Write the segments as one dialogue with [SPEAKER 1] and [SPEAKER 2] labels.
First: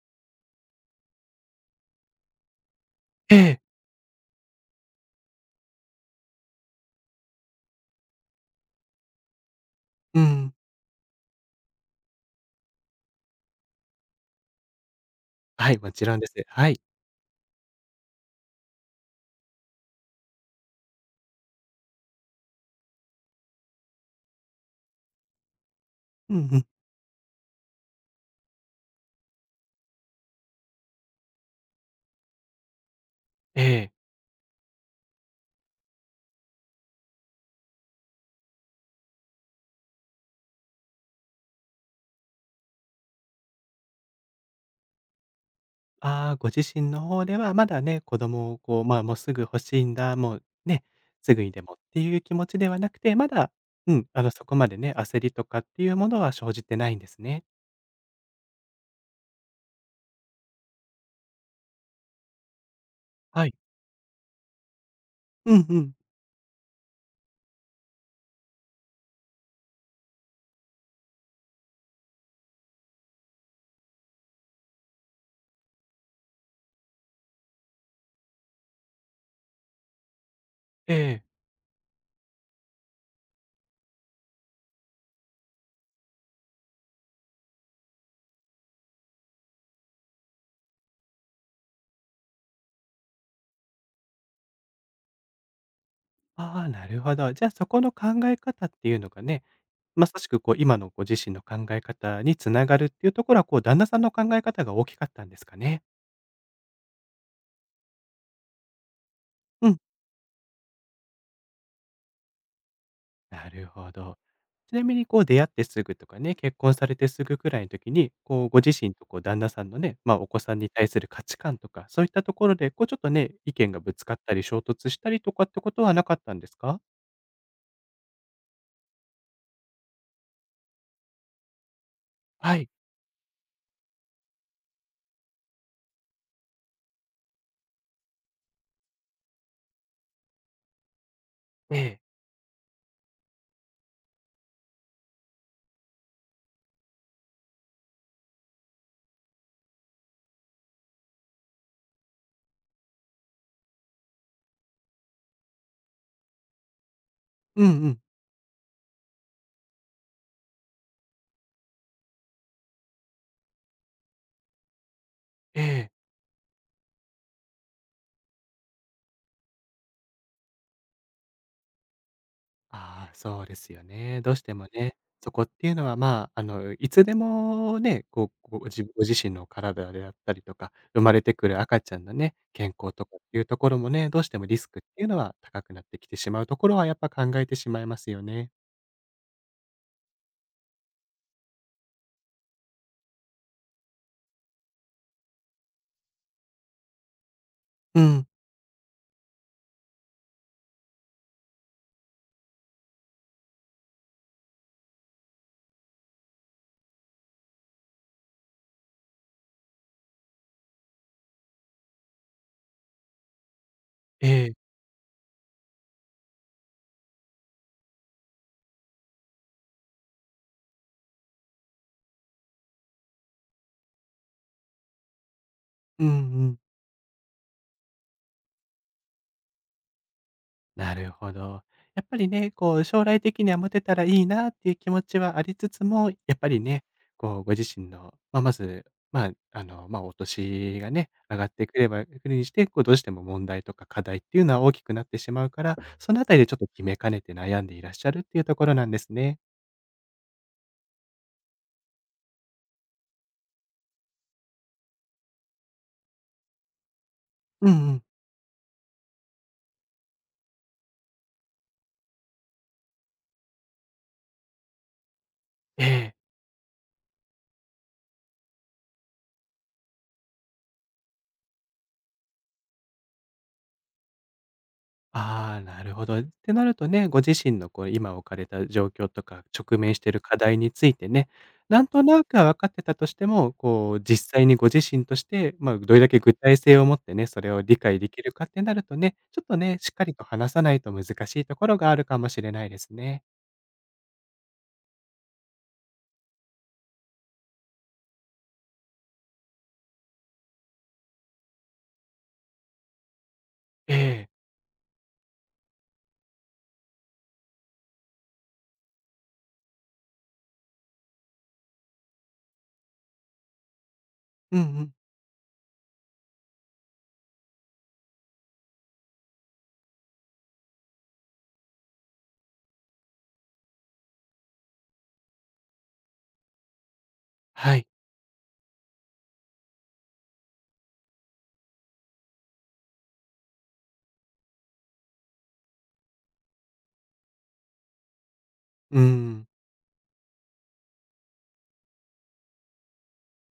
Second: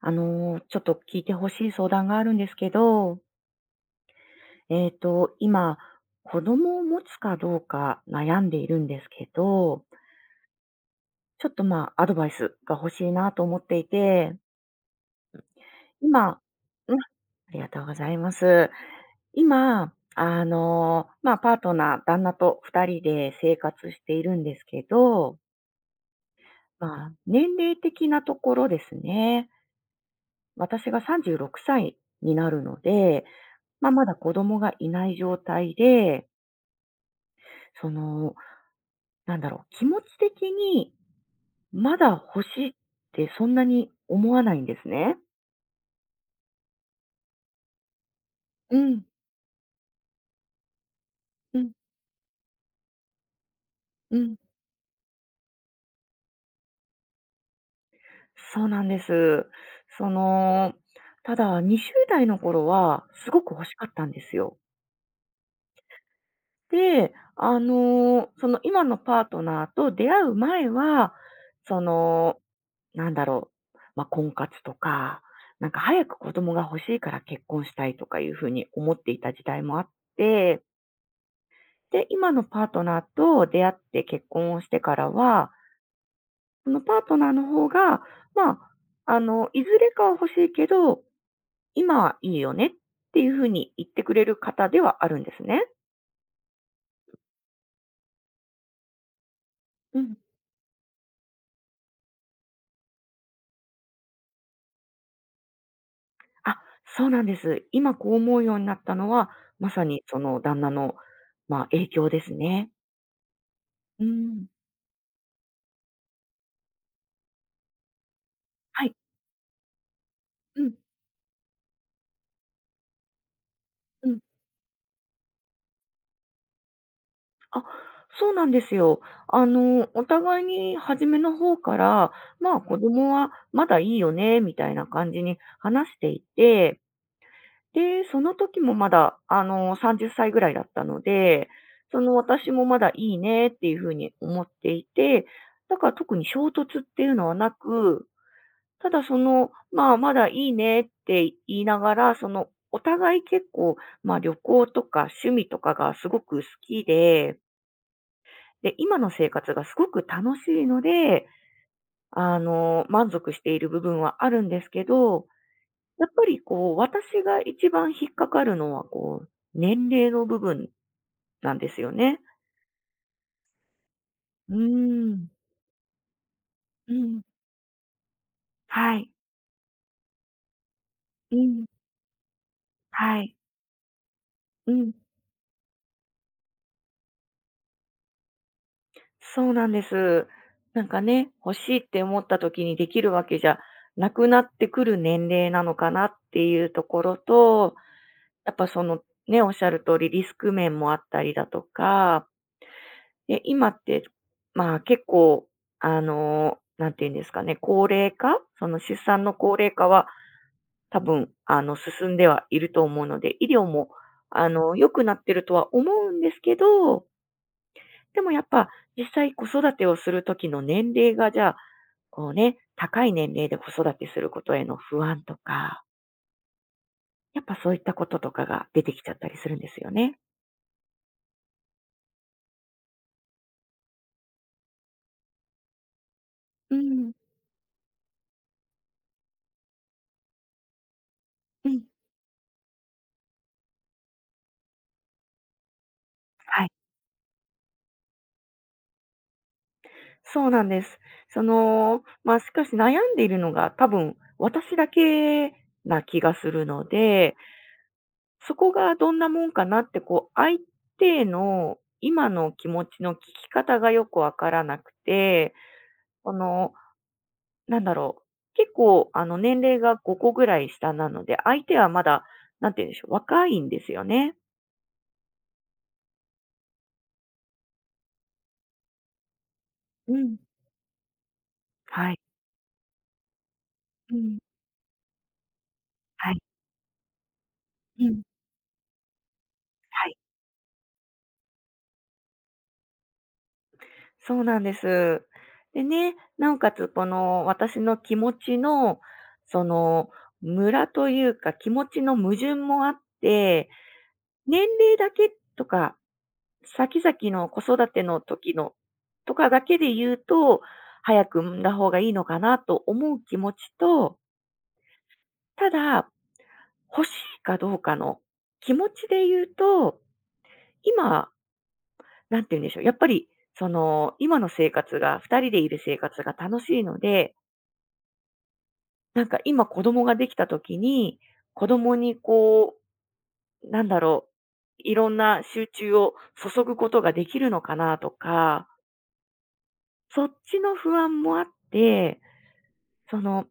[SPEAKER 1] ちょっと聞いてほしい相談があるんですけど、
[SPEAKER 2] ええ、
[SPEAKER 1] 今、子供を持つかどうか悩んでいるんですけど、
[SPEAKER 2] うん。
[SPEAKER 1] ちょっと、まあ、アドバイスが欲しいなと思っていて、
[SPEAKER 2] はい、もちろんです。
[SPEAKER 1] 今
[SPEAKER 2] はい。
[SPEAKER 1] うん、ありがとうございます。今、まあ、パートナー、旦那と2人で生活しているんですけど、
[SPEAKER 2] うんうん。
[SPEAKER 1] まあ、年齢的なところですね、私が36歳になるので、
[SPEAKER 2] え
[SPEAKER 1] まあ、
[SPEAKER 2] え。
[SPEAKER 1] まだ子供がいない状態で、その、なんだろう、気持ち的にまだ欲しいってそんなに思わないんですね。
[SPEAKER 2] ああ、ご自身の方ではまだね、子供を
[SPEAKER 1] う
[SPEAKER 2] こう、まあ、
[SPEAKER 1] ん、
[SPEAKER 2] もうすぐ欲しいんだ、もうね、すぐに
[SPEAKER 1] う
[SPEAKER 2] で
[SPEAKER 1] ん、
[SPEAKER 2] もっていう気持ちではなくて、まだ、うん、
[SPEAKER 1] うん。
[SPEAKER 2] そこまでね、焦りとかっていうものは生じてないんですね。
[SPEAKER 1] そうなんです。その、ただ20代の頃はすご
[SPEAKER 2] は
[SPEAKER 1] く
[SPEAKER 2] い。
[SPEAKER 1] 欲しかったんですよ。
[SPEAKER 2] うんうん。
[SPEAKER 1] で、その今のパートナーと出会う前は、その、なんだろう、まあ、婚活とか、なんか早く子供が欲しいから結婚したいとかいう風に思っていた時代もあって、
[SPEAKER 2] ええ。
[SPEAKER 1] で、今のパートナーと出会って結婚をしてからは、そのパートナーの方が、まあ、いずれかは欲しいけど、今はいいよねっていう風に言ってくれる方ではあるんですね。
[SPEAKER 2] ああ、なるほど。じゃあ、そこの考え方っていうのがね、
[SPEAKER 1] う
[SPEAKER 2] ま
[SPEAKER 1] ん。
[SPEAKER 2] さしくこう、今のご自身の考え方につながるっていうところは、こう、旦那さんの考え方が大きかったんですかね？
[SPEAKER 1] あ、そうなんです。今こう思うようになったのは、
[SPEAKER 2] う
[SPEAKER 1] ま
[SPEAKER 2] ん。
[SPEAKER 1] さにその旦那の、まあ、影響ですね。
[SPEAKER 2] なるほ
[SPEAKER 1] う
[SPEAKER 2] ど。
[SPEAKER 1] ん。
[SPEAKER 2] ちなみにこう出会ってすぐとかね、結婚されてすぐくらいの時に、こうご自
[SPEAKER 1] はい。
[SPEAKER 2] 身とこう旦那さんのね、まあ、お子さん
[SPEAKER 1] う
[SPEAKER 2] に
[SPEAKER 1] ん。
[SPEAKER 2] 対する価値観とか、そういったところでこうちょっとね、意見がぶつ
[SPEAKER 1] う
[SPEAKER 2] か
[SPEAKER 1] ん
[SPEAKER 2] ったり衝突したりとかってことはなかったんですか？
[SPEAKER 1] あ、そうなんですよ。お互いに初めの方から、ま
[SPEAKER 2] は
[SPEAKER 1] あ、
[SPEAKER 2] い。
[SPEAKER 1] 子供はまだいいよね、みたいな感じに話していて、で、その時もまだ、30歳ぐらいだったので、
[SPEAKER 2] え
[SPEAKER 1] そ
[SPEAKER 2] え。
[SPEAKER 1] の私もまだいいねっていうふうに思っていて、だから特に衝突っていうのはなく、ただその、まあ、まだいいねって言いながら、その、お互い結構、まあ、旅行とか趣味とかがすごく好きで、
[SPEAKER 2] うんうん。
[SPEAKER 1] で、今の生活がすごく楽しいので、満足している部分はあるんですけど、
[SPEAKER 2] ええ。
[SPEAKER 1] やっぱりこう、私が一番引っかかるのは、こう、年齢の部分なんですよね。
[SPEAKER 2] ああ、そうですよね。どうし
[SPEAKER 1] う
[SPEAKER 2] てもね、
[SPEAKER 1] ー
[SPEAKER 2] そ
[SPEAKER 1] ん。
[SPEAKER 2] こっていうのは、まあ、い
[SPEAKER 1] う
[SPEAKER 2] つで
[SPEAKER 1] ん。
[SPEAKER 2] もね、こう、ご自ご
[SPEAKER 1] はい。
[SPEAKER 2] 自身の体であったりとか、生まれて
[SPEAKER 1] う
[SPEAKER 2] くる
[SPEAKER 1] ん。
[SPEAKER 2] 赤ちゃんのね、健康とか
[SPEAKER 1] は
[SPEAKER 2] っ
[SPEAKER 1] い。
[SPEAKER 2] ていうところもね、どうしてもリス
[SPEAKER 1] う
[SPEAKER 2] クっ
[SPEAKER 1] ん。
[SPEAKER 2] ていうのは高くなってきてしまうところはやっぱ考えてしまいますよね。
[SPEAKER 1] そうなんです。なんかね、欲しいって思った時にできるわけじゃなくなってくる年齢なのかなっていうところと、
[SPEAKER 2] うん。
[SPEAKER 1] やっぱそのね、おっしゃる通りリスク面もあったりだとか、で、今って、まあ、結構、なんていうんですかね、高齢化、その出産の高齢化は多分、進んではいると思うので、医療も、
[SPEAKER 2] ええ。
[SPEAKER 1] 良くなってるとは思うんですけど、でもやっぱ実際子育てをする時の年齢が、じゃあ、こうね、高い年齢で子育てすることへの不安とか、
[SPEAKER 2] うんうん。
[SPEAKER 1] やっぱそういったこととかが出てきちゃったりするんですよね。
[SPEAKER 2] なるほど。やっぱりね、こう、将来的には持てたらいいなっていう気持ちはありつつも、やっぱり
[SPEAKER 1] う
[SPEAKER 2] ね、
[SPEAKER 1] ん。
[SPEAKER 2] こう、ご自身の、まあ、まず、まあ、まあ、お年がね、上がって
[SPEAKER 1] う
[SPEAKER 2] く
[SPEAKER 1] ん。
[SPEAKER 2] ればくるにして、こう、どうしても問題とか課題っていうのは大きくなってしまうから、そのあたりでちょっ
[SPEAKER 1] は
[SPEAKER 2] と
[SPEAKER 1] い。
[SPEAKER 2] 決めかねて悩んでいらっしゃるっていうところなんですね。
[SPEAKER 1] そうなんです。その、まあ、しかし悩んでいるのが多分私だけな気がするので、
[SPEAKER 2] うんうん。
[SPEAKER 1] そこがどんなもんかなってこう相手の今の気持ちの聞き方がよくわからなくて、
[SPEAKER 2] ええ。
[SPEAKER 1] この、なんだろう、結構あの年齢が5個ぐらい下なので、相手はまだなんて言うんでしょう、若いんですよね。
[SPEAKER 2] ああ、なるほど。ってなるとね、ご自身のこう今置かれた状況とか、直面してい
[SPEAKER 1] う
[SPEAKER 2] る
[SPEAKER 1] ん。
[SPEAKER 2] 課題についてね、なんと
[SPEAKER 1] はい。
[SPEAKER 2] なくは分かってたとしても、こう
[SPEAKER 1] う
[SPEAKER 2] 実
[SPEAKER 1] ん。
[SPEAKER 2] 際にご自身として、まあ、どれだけ
[SPEAKER 1] は
[SPEAKER 2] 具
[SPEAKER 1] い。
[SPEAKER 2] 体性を持ってね、それを理解
[SPEAKER 1] う
[SPEAKER 2] で
[SPEAKER 1] ん。
[SPEAKER 2] きるかってなるとね、ちょっとね、しっか
[SPEAKER 1] は
[SPEAKER 2] り
[SPEAKER 1] い。
[SPEAKER 2] と話さないと難しいところがあるかもしれないですね。
[SPEAKER 1] そうなんです。でね、なおかつこの私の気持ちの、その、ムラというか気持ちの矛盾もあって、
[SPEAKER 2] ええ。
[SPEAKER 1] 年齢だけとか、先々の子育ての時のとかだけで言うと、早く産んだ方がいいのかなと思う気持ちと、
[SPEAKER 2] うんうん。
[SPEAKER 1] ただ、欲しいかどうかの気持ちで言うと、今、なんて言うんでしょう、やっぱり、その、今の生活が、二人でいる生活が楽しいので、
[SPEAKER 2] はい。
[SPEAKER 1] なんか今子供ができた時に、子供にこう、なんだろう、いろんな集中を注ぐことができるのかなとか、
[SPEAKER 2] うん。
[SPEAKER 1] そっちの不安もあって、その、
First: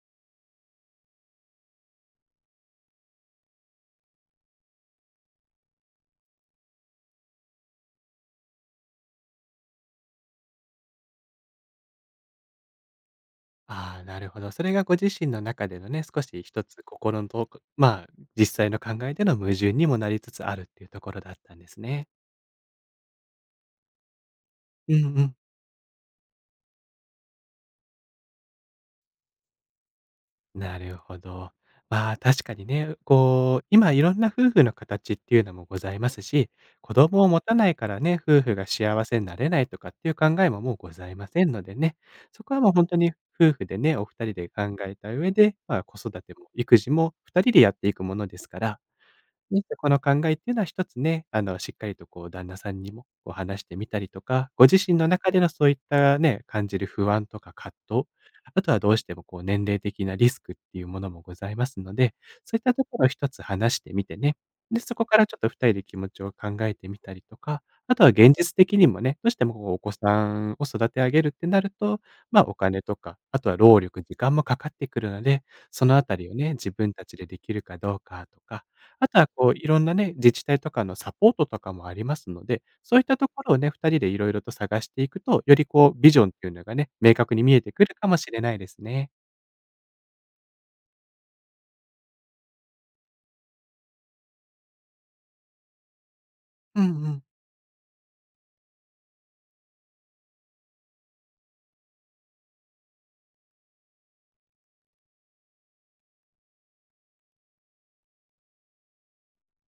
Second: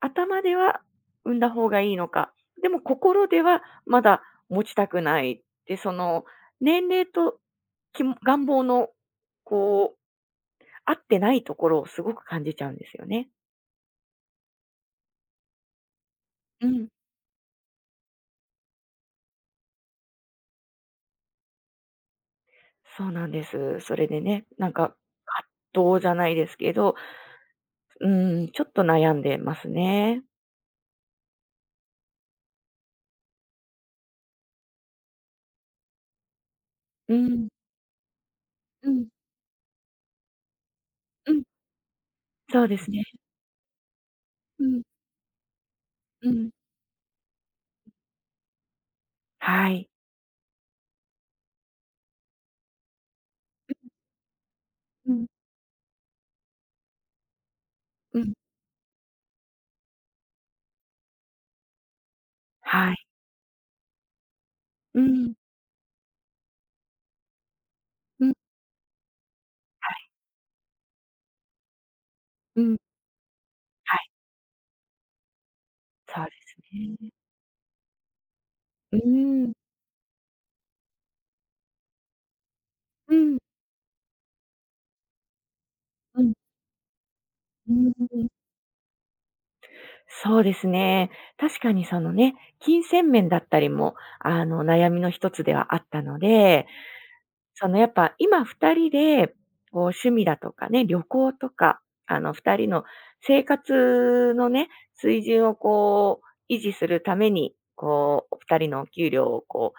[SPEAKER 1] 頭では産んだ方がいいのか、でも心ではまだ持ちたくないって、その、年齢ときも願望の、こう、合ってないところをすごく感じちゃうんですよね。
[SPEAKER 2] ああ、なるほど。それがご自身の中でのね、少し一
[SPEAKER 1] う
[SPEAKER 2] つ
[SPEAKER 1] ん。
[SPEAKER 2] 心のとこまあ、実際の考えでの矛盾にもなりつつあるっていうところだったんですね。
[SPEAKER 1] そうなんです。それでね、なん
[SPEAKER 2] う
[SPEAKER 1] か、
[SPEAKER 2] んうん。
[SPEAKER 1] 葛藤じゃないですけど、うん、ちょっと悩んでますね。
[SPEAKER 2] なるほど。まあ確かにね、こう、今いろんな夫婦の形っていうのもございますし、子
[SPEAKER 1] う
[SPEAKER 2] 供を持
[SPEAKER 1] ん、
[SPEAKER 2] たないからね、夫婦が
[SPEAKER 1] う
[SPEAKER 2] 幸
[SPEAKER 1] ん、
[SPEAKER 2] せになれないとかっていう考えももうございま
[SPEAKER 1] うん、
[SPEAKER 2] せんのでね、そこは
[SPEAKER 1] そう
[SPEAKER 2] もう
[SPEAKER 1] で
[SPEAKER 2] 本
[SPEAKER 1] す
[SPEAKER 2] 当
[SPEAKER 1] ね。
[SPEAKER 2] に夫婦でね、お二人で考
[SPEAKER 1] うん、
[SPEAKER 2] えた上で、まあ、子育
[SPEAKER 1] う
[SPEAKER 2] ても
[SPEAKER 1] ん、
[SPEAKER 2] 育児も二人でやっていくものですから、で
[SPEAKER 1] は
[SPEAKER 2] そ
[SPEAKER 1] い。
[SPEAKER 2] この考えっていうのは一つね、しっかりとこう旦那さんにもこう話してみたりとか、ご自身の
[SPEAKER 1] うん、
[SPEAKER 2] 中でのそういったね、感じる不安とか葛藤、
[SPEAKER 1] うん、
[SPEAKER 2] あとはどうしてもこう年齢的なリスクっていうものもございますので、そういったと
[SPEAKER 1] は
[SPEAKER 2] ころ
[SPEAKER 1] い。
[SPEAKER 2] を一つ話してみてね、で、そ
[SPEAKER 1] う
[SPEAKER 2] こから
[SPEAKER 1] ん、
[SPEAKER 2] ちょっと二人で気持ちを考えてみたりとか、あとは
[SPEAKER 1] うん、
[SPEAKER 2] 現実的にもね、どうしてもこうお子
[SPEAKER 1] はい、
[SPEAKER 2] さんを育て上げるってなると、ま、お
[SPEAKER 1] うん、
[SPEAKER 2] 金とか、あとは労
[SPEAKER 1] は
[SPEAKER 2] 力、
[SPEAKER 1] い、
[SPEAKER 2] 時間もかかってくるので、そのあた
[SPEAKER 1] そう
[SPEAKER 2] り
[SPEAKER 1] で
[SPEAKER 2] をね、
[SPEAKER 1] す
[SPEAKER 2] 自分た
[SPEAKER 1] ね。
[SPEAKER 2] ちでできるかどうかとか、
[SPEAKER 1] う
[SPEAKER 2] あとはこ
[SPEAKER 1] ん、
[SPEAKER 2] う、いろんなね、自治体とかのサポートとかもありますので、そういっ
[SPEAKER 1] う
[SPEAKER 2] たと
[SPEAKER 1] ん、
[SPEAKER 2] ころをね、2人でいろいろと探していくと、よりこうビジ
[SPEAKER 1] う
[SPEAKER 2] ョンっ
[SPEAKER 1] ん、
[SPEAKER 2] ていうのがね、明確に見えて
[SPEAKER 1] う
[SPEAKER 2] くるかも
[SPEAKER 1] ん。
[SPEAKER 2] しれないですね。
[SPEAKER 1] そうですね。確かにそのね、金銭面だったりも、悩みの一つではあったので、
[SPEAKER 2] うんうん。
[SPEAKER 1] そのやっぱ今2人で、こう趣味だとかね、旅行とか、あの2人の生活のね、水準をこう維持するために、こう2人のお給料をこ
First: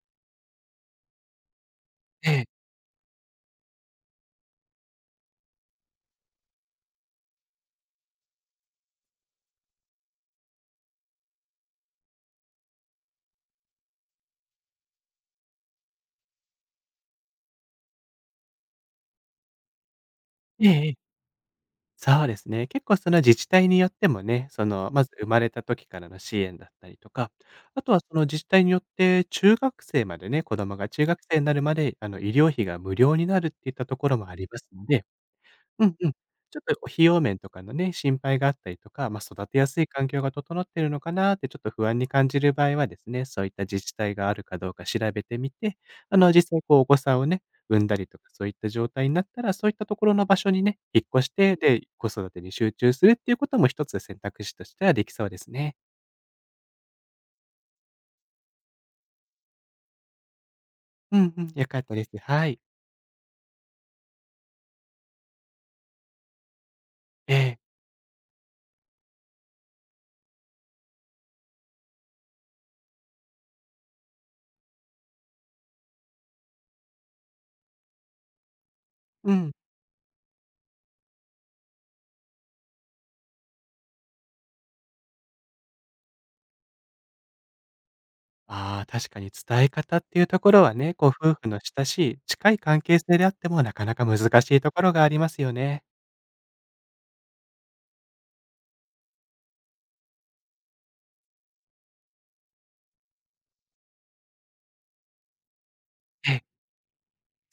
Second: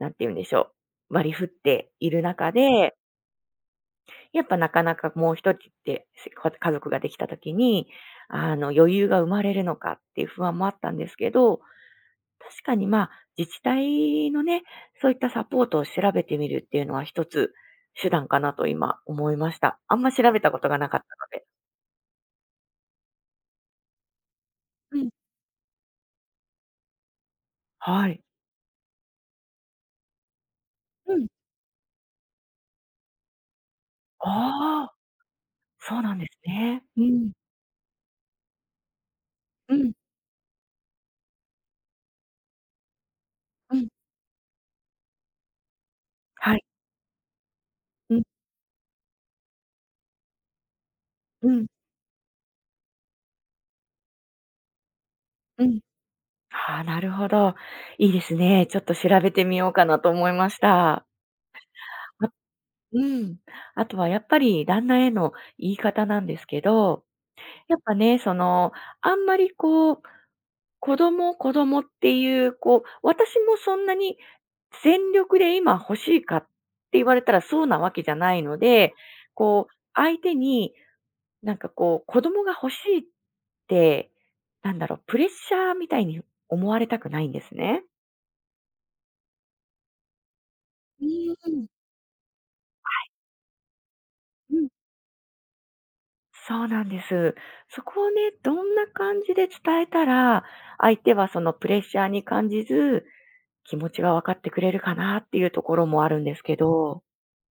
[SPEAKER 1] う、なんて言うんでしょう、割り振っている
[SPEAKER 2] ええ、
[SPEAKER 1] 中で、やっぱなかなかもう1人ってせか家族ができた時に、あの余裕が生まれるのかっていう不安もあったんですけど、確かに、まあ、自治体のね、そういったサポートを調べてみるっていうのは一つ手段かなと今思いました。あんま調べたこ
[SPEAKER 2] え
[SPEAKER 1] と
[SPEAKER 2] え
[SPEAKER 1] が
[SPEAKER 2] え
[SPEAKER 1] な
[SPEAKER 2] え、
[SPEAKER 1] かった
[SPEAKER 2] そうですね。結構その自治体によってもね、その、
[SPEAKER 1] の
[SPEAKER 2] ま
[SPEAKER 1] で。うん。
[SPEAKER 2] ず生まれた時からの支援だったりとか、あとは
[SPEAKER 1] は
[SPEAKER 2] そ
[SPEAKER 1] い。
[SPEAKER 2] の自治体によって中学生までね、子供が中
[SPEAKER 1] う
[SPEAKER 2] 学
[SPEAKER 1] ん。
[SPEAKER 2] 生になるまで、医療費が無料になるっていったところも
[SPEAKER 1] あ
[SPEAKER 2] ありますの
[SPEAKER 1] あ、
[SPEAKER 2] で、うん
[SPEAKER 1] そう
[SPEAKER 2] うん。
[SPEAKER 1] なんです
[SPEAKER 2] ちょっ
[SPEAKER 1] ね。
[SPEAKER 2] と
[SPEAKER 1] う
[SPEAKER 2] 費用
[SPEAKER 1] ん、
[SPEAKER 2] 面とかのね、心配があったりとか、まあ、育てや
[SPEAKER 1] う
[SPEAKER 2] すい
[SPEAKER 1] ん、
[SPEAKER 2] 環境が整ってるのかなってちょっと不安に感じる場合はですね、そういった
[SPEAKER 1] う
[SPEAKER 2] 自
[SPEAKER 1] ん。
[SPEAKER 2] 治体があるかどうか調べてみて、実
[SPEAKER 1] は
[SPEAKER 2] 際
[SPEAKER 1] い。
[SPEAKER 2] こうお子さんをね、産んだり
[SPEAKER 1] う
[SPEAKER 2] と
[SPEAKER 1] ん、
[SPEAKER 2] かそういった状態になったら、そういったところの場所にね、引っ越し
[SPEAKER 1] う
[SPEAKER 2] て、
[SPEAKER 1] ん、
[SPEAKER 2] で、子育てに集中するっていうことも一つ選択肢としてはできそうです
[SPEAKER 1] う
[SPEAKER 2] ね。
[SPEAKER 1] ん。ああ、なるほど。いいですね。ちょっと調べてみようかなと思いました。
[SPEAKER 2] うんうん、良かったです。
[SPEAKER 1] あ
[SPEAKER 2] はい。
[SPEAKER 1] うん。あとはやっぱり旦那への言い方なんですけど、
[SPEAKER 2] ええ。
[SPEAKER 1] やっぱね、その、あんまりこう子供、子供っていう、こう、私もそんなに全力で今欲しいかって言われたらそうなわけじゃないので、
[SPEAKER 2] うん。
[SPEAKER 1] こう、相手になんかこう、子供が欲しいって、なんだろう、プレッシャーみたいに思われたくないんですね。
[SPEAKER 2] ああ、確かに伝え方っていうところはね、
[SPEAKER 1] う
[SPEAKER 2] こう
[SPEAKER 1] ー
[SPEAKER 2] 夫婦の
[SPEAKER 1] ん、
[SPEAKER 2] 親しい、近い関係性であってもなかなか難
[SPEAKER 1] う
[SPEAKER 2] しい
[SPEAKER 1] ん。
[SPEAKER 2] ところがありますよね。
[SPEAKER 1] そうなんです。そこをね、どんな感じで伝えたら、相手はそのプレッシャーに感じず、気持ちが分かってくれるかなっていうところもあるん
[SPEAKER 2] え
[SPEAKER 1] です
[SPEAKER 2] え、
[SPEAKER 1] けど。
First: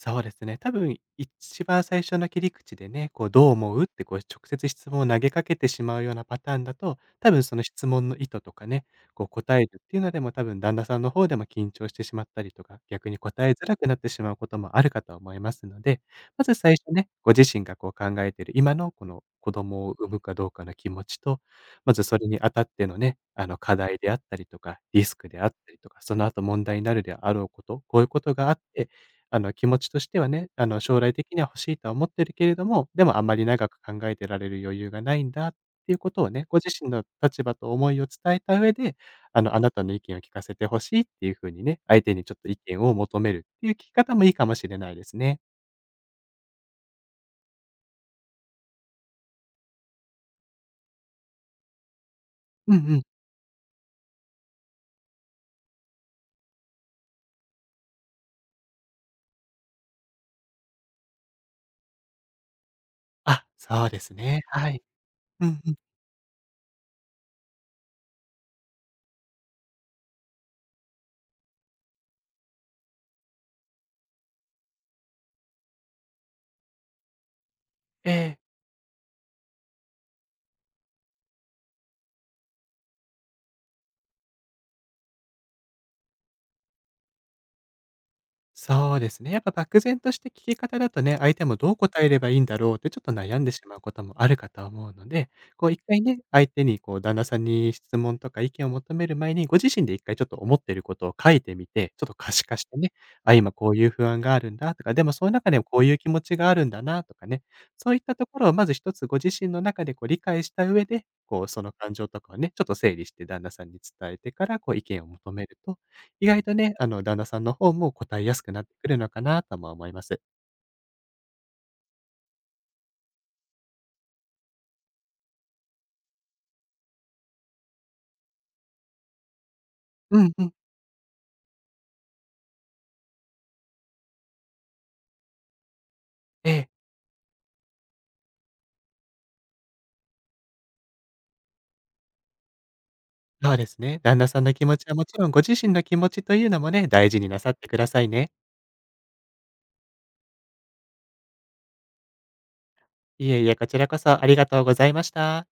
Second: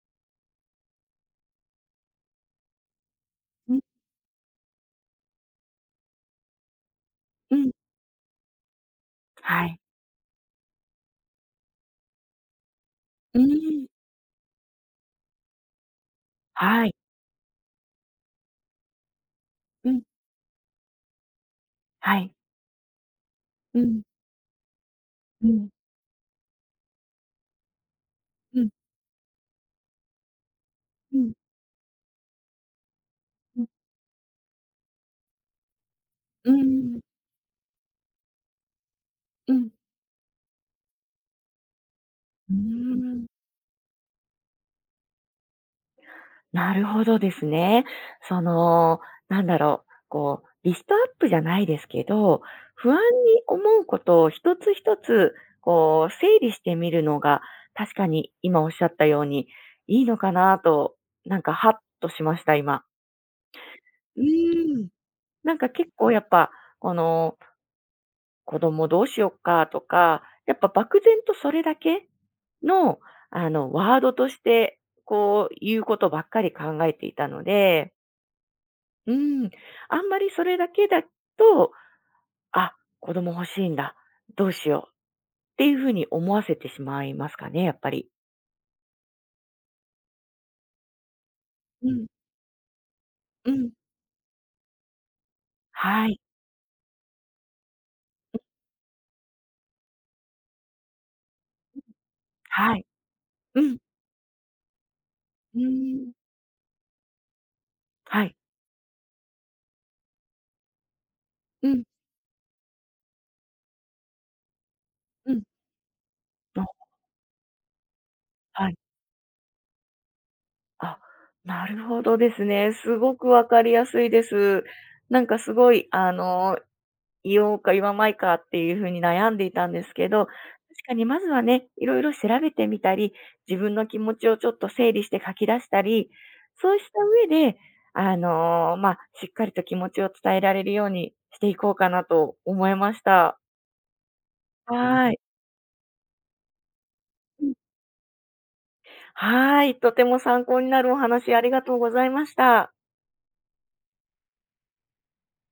[SPEAKER 2] そうですね。多分一番最初の切り口でね、こうどう
[SPEAKER 1] う
[SPEAKER 2] 思
[SPEAKER 1] ん。
[SPEAKER 2] うってこう直接質問を投げかけてしまうようなパターンだと、多分
[SPEAKER 1] う
[SPEAKER 2] その
[SPEAKER 1] ん。
[SPEAKER 2] 質問の意図とかね、こう答
[SPEAKER 1] は
[SPEAKER 2] え
[SPEAKER 1] い。
[SPEAKER 2] るっていうのでも多分旦那さんの方でも緊張してしまったりとか、逆に
[SPEAKER 1] うー
[SPEAKER 2] 答えづらく
[SPEAKER 1] ん。
[SPEAKER 2] なってしまうこともあるかと思いますので、まず最
[SPEAKER 1] は
[SPEAKER 2] 初
[SPEAKER 1] い。
[SPEAKER 2] ね、ご自身がこう考えている今のこの子供
[SPEAKER 1] う
[SPEAKER 2] を
[SPEAKER 1] ん。
[SPEAKER 2] 産むかどうかの気持ちと、まず
[SPEAKER 1] は
[SPEAKER 2] それ
[SPEAKER 1] い。
[SPEAKER 2] にあたってのね、あの課
[SPEAKER 1] う
[SPEAKER 2] 題
[SPEAKER 1] ん。
[SPEAKER 2] であったりとか、リスクで
[SPEAKER 1] う
[SPEAKER 2] あっ
[SPEAKER 1] ん。
[SPEAKER 2] たりとか、その後問題になるであろうこと、こういうことがあっ
[SPEAKER 1] うん。
[SPEAKER 2] て、気持ちとしてはね、将来
[SPEAKER 1] う
[SPEAKER 2] 的
[SPEAKER 1] ん。
[SPEAKER 2] には欲しいとは思ってるけれども、でもあんまり
[SPEAKER 1] うん。
[SPEAKER 2] 長く考えてられる余裕がないんだっていうことをね、
[SPEAKER 1] う
[SPEAKER 2] ご自身
[SPEAKER 1] ん。
[SPEAKER 2] の立場と思いを伝えた上で、
[SPEAKER 1] う
[SPEAKER 2] あ
[SPEAKER 1] ん。
[SPEAKER 2] なたの意見を聞かせてほしいっていう風にね、相手にちょっと
[SPEAKER 1] ー
[SPEAKER 2] 意見を求
[SPEAKER 1] ん。
[SPEAKER 2] めるっていう聞き方もいいかもしれないですね。
[SPEAKER 1] なるほどですね。その、なんだろう、こう、リストアップじゃないですけど、
[SPEAKER 2] うん
[SPEAKER 1] 不
[SPEAKER 2] う
[SPEAKER 1] 安
[SPEAKER 2] ん。
[SPEAKER 1] に思うことを一つ一つ、こう、整理してみるのが、確かに今おっしゃったように、いいのかなと、なんかハッとしました、今。
[SPEAKER 2] あ、そうです
[SPEAKER 1] う
[SPEAKER 2] ね。は
[SPEAKER 1] ー
[SPEAKER 2] い。
[SPEAKER 1] ん。
[SPEAKER 2] う
[SPEAKER 1] なん
[SPEAKER 2] ん
[SPEAKER 1] か
[SPEAKER 2] うん。
[SPEAKER 1] 結構やっぱ、この子供どうしよっかとか、やっぱ漠然とそれだけの、ワードとして、こう、言うことばっかり考えていたので、
[SPEAKER 2] ええ。
[SPEAKER 1] うん、あんまりそれだけだと、あ、子供欲しいんだ、どうしようっていうふうに思わせてしまいますかね、やっぱり。
[SPEAKER 2] そうですね。やっぱ漠然とした聞き方だとね、相手もどう
[SPEAKER 1] う
[SPEAKER 2] 答
[SPEAKER 1] ん、
[SPEAKER 2] えればいいんだろうってちょっと悩ん
[SPEAKER 1] う
[SPEAKER 2] でし
[SPEAKER 1] ん。
[SPEAKER 2] まうこともあるかと思うので、こう一回
[SPEAKER 1] はい、
[SPEAKER 2] ね、相手にこう旦那さんに質問とか意見を求める前に、ご自身で一回ちょっと思っていることを書いてみて、ちょっと可視化し
[SPEAKER 1] は
[SPEAKER 2] て
[SPEAKER 1] い。
[SPEAKER 2] ね、あ、今
[SPEAKER 1] う
[SPEAKER 2] こう
[SPEAKER 1] ん、
[SPEAKER 2] いう不安があるんだとか、でもその中で
[SPEAKER 1] う
[SPEAKER 2] もこういう気
[SPEAKER 1] ん。
[SPEAKER 2] 持ちがあるんだなとかね、そういった
[SPEAKER 1] は
[SPEAKER 2] と
[SPEAKER 1] い。
[SPEAKER 2] ころをまず一つご自身の中でこう理解した上で、こうそ
[SPEAKER 1] う
[SPEAKER 2] の
[SPEAKER 1] ん、
[SPEAKER 2] 感情とかをね、ちょっと整理して旦那さんに伝えてからこう意見を
[SPEAKER 1] う
[SPEAKER 2] 求
[SPEAKER 1] ん。
[SPEAKER 2] めると意外と
[SPEAKER 1] あ、
[SPEAKER 2] ね、旦那さんの方も答えやすくなっ
[SPEAKER 1] は
[SPEAKER 2] て
[SPEAKER 1] い。
[SPEAKER 2] くるのかなとも思います。
[SPEAKER 1] あ、なるほどですね。すごくわかりやすいです。なんかすごい、言おうか言わないかっていう風に悩んでいたんですけ
[SPEAKER 2] う
[SPEAKER 1] ど、確
[SPEAKER 2] んうん。
[SPEAKER 1] かにまずはね、いろいろ調べてみたり、自分の気持ちをちょっと整理して書き出したり、
[SPEAKER 2] ええ。
[SPEAKER 1] そうした上で、まあ、しっかりと気持ちを伝えられるようにしていこうかなと思いました。
[SPEAKER 2] そうですね。旦那さんの気持ちはも
[SPEAKER 1] は
[SPEAKER 2] ち
[SPEAKER 1] い。
[SPEAKER 2] ろん、ご自身の気持ちというのもね、大事になさってくださいね。
[SPEAKER 1] はい、とても参考になるお話ありがとうございました。
[SPEAKER 2] いえいえ、こちらこそありがとうございました。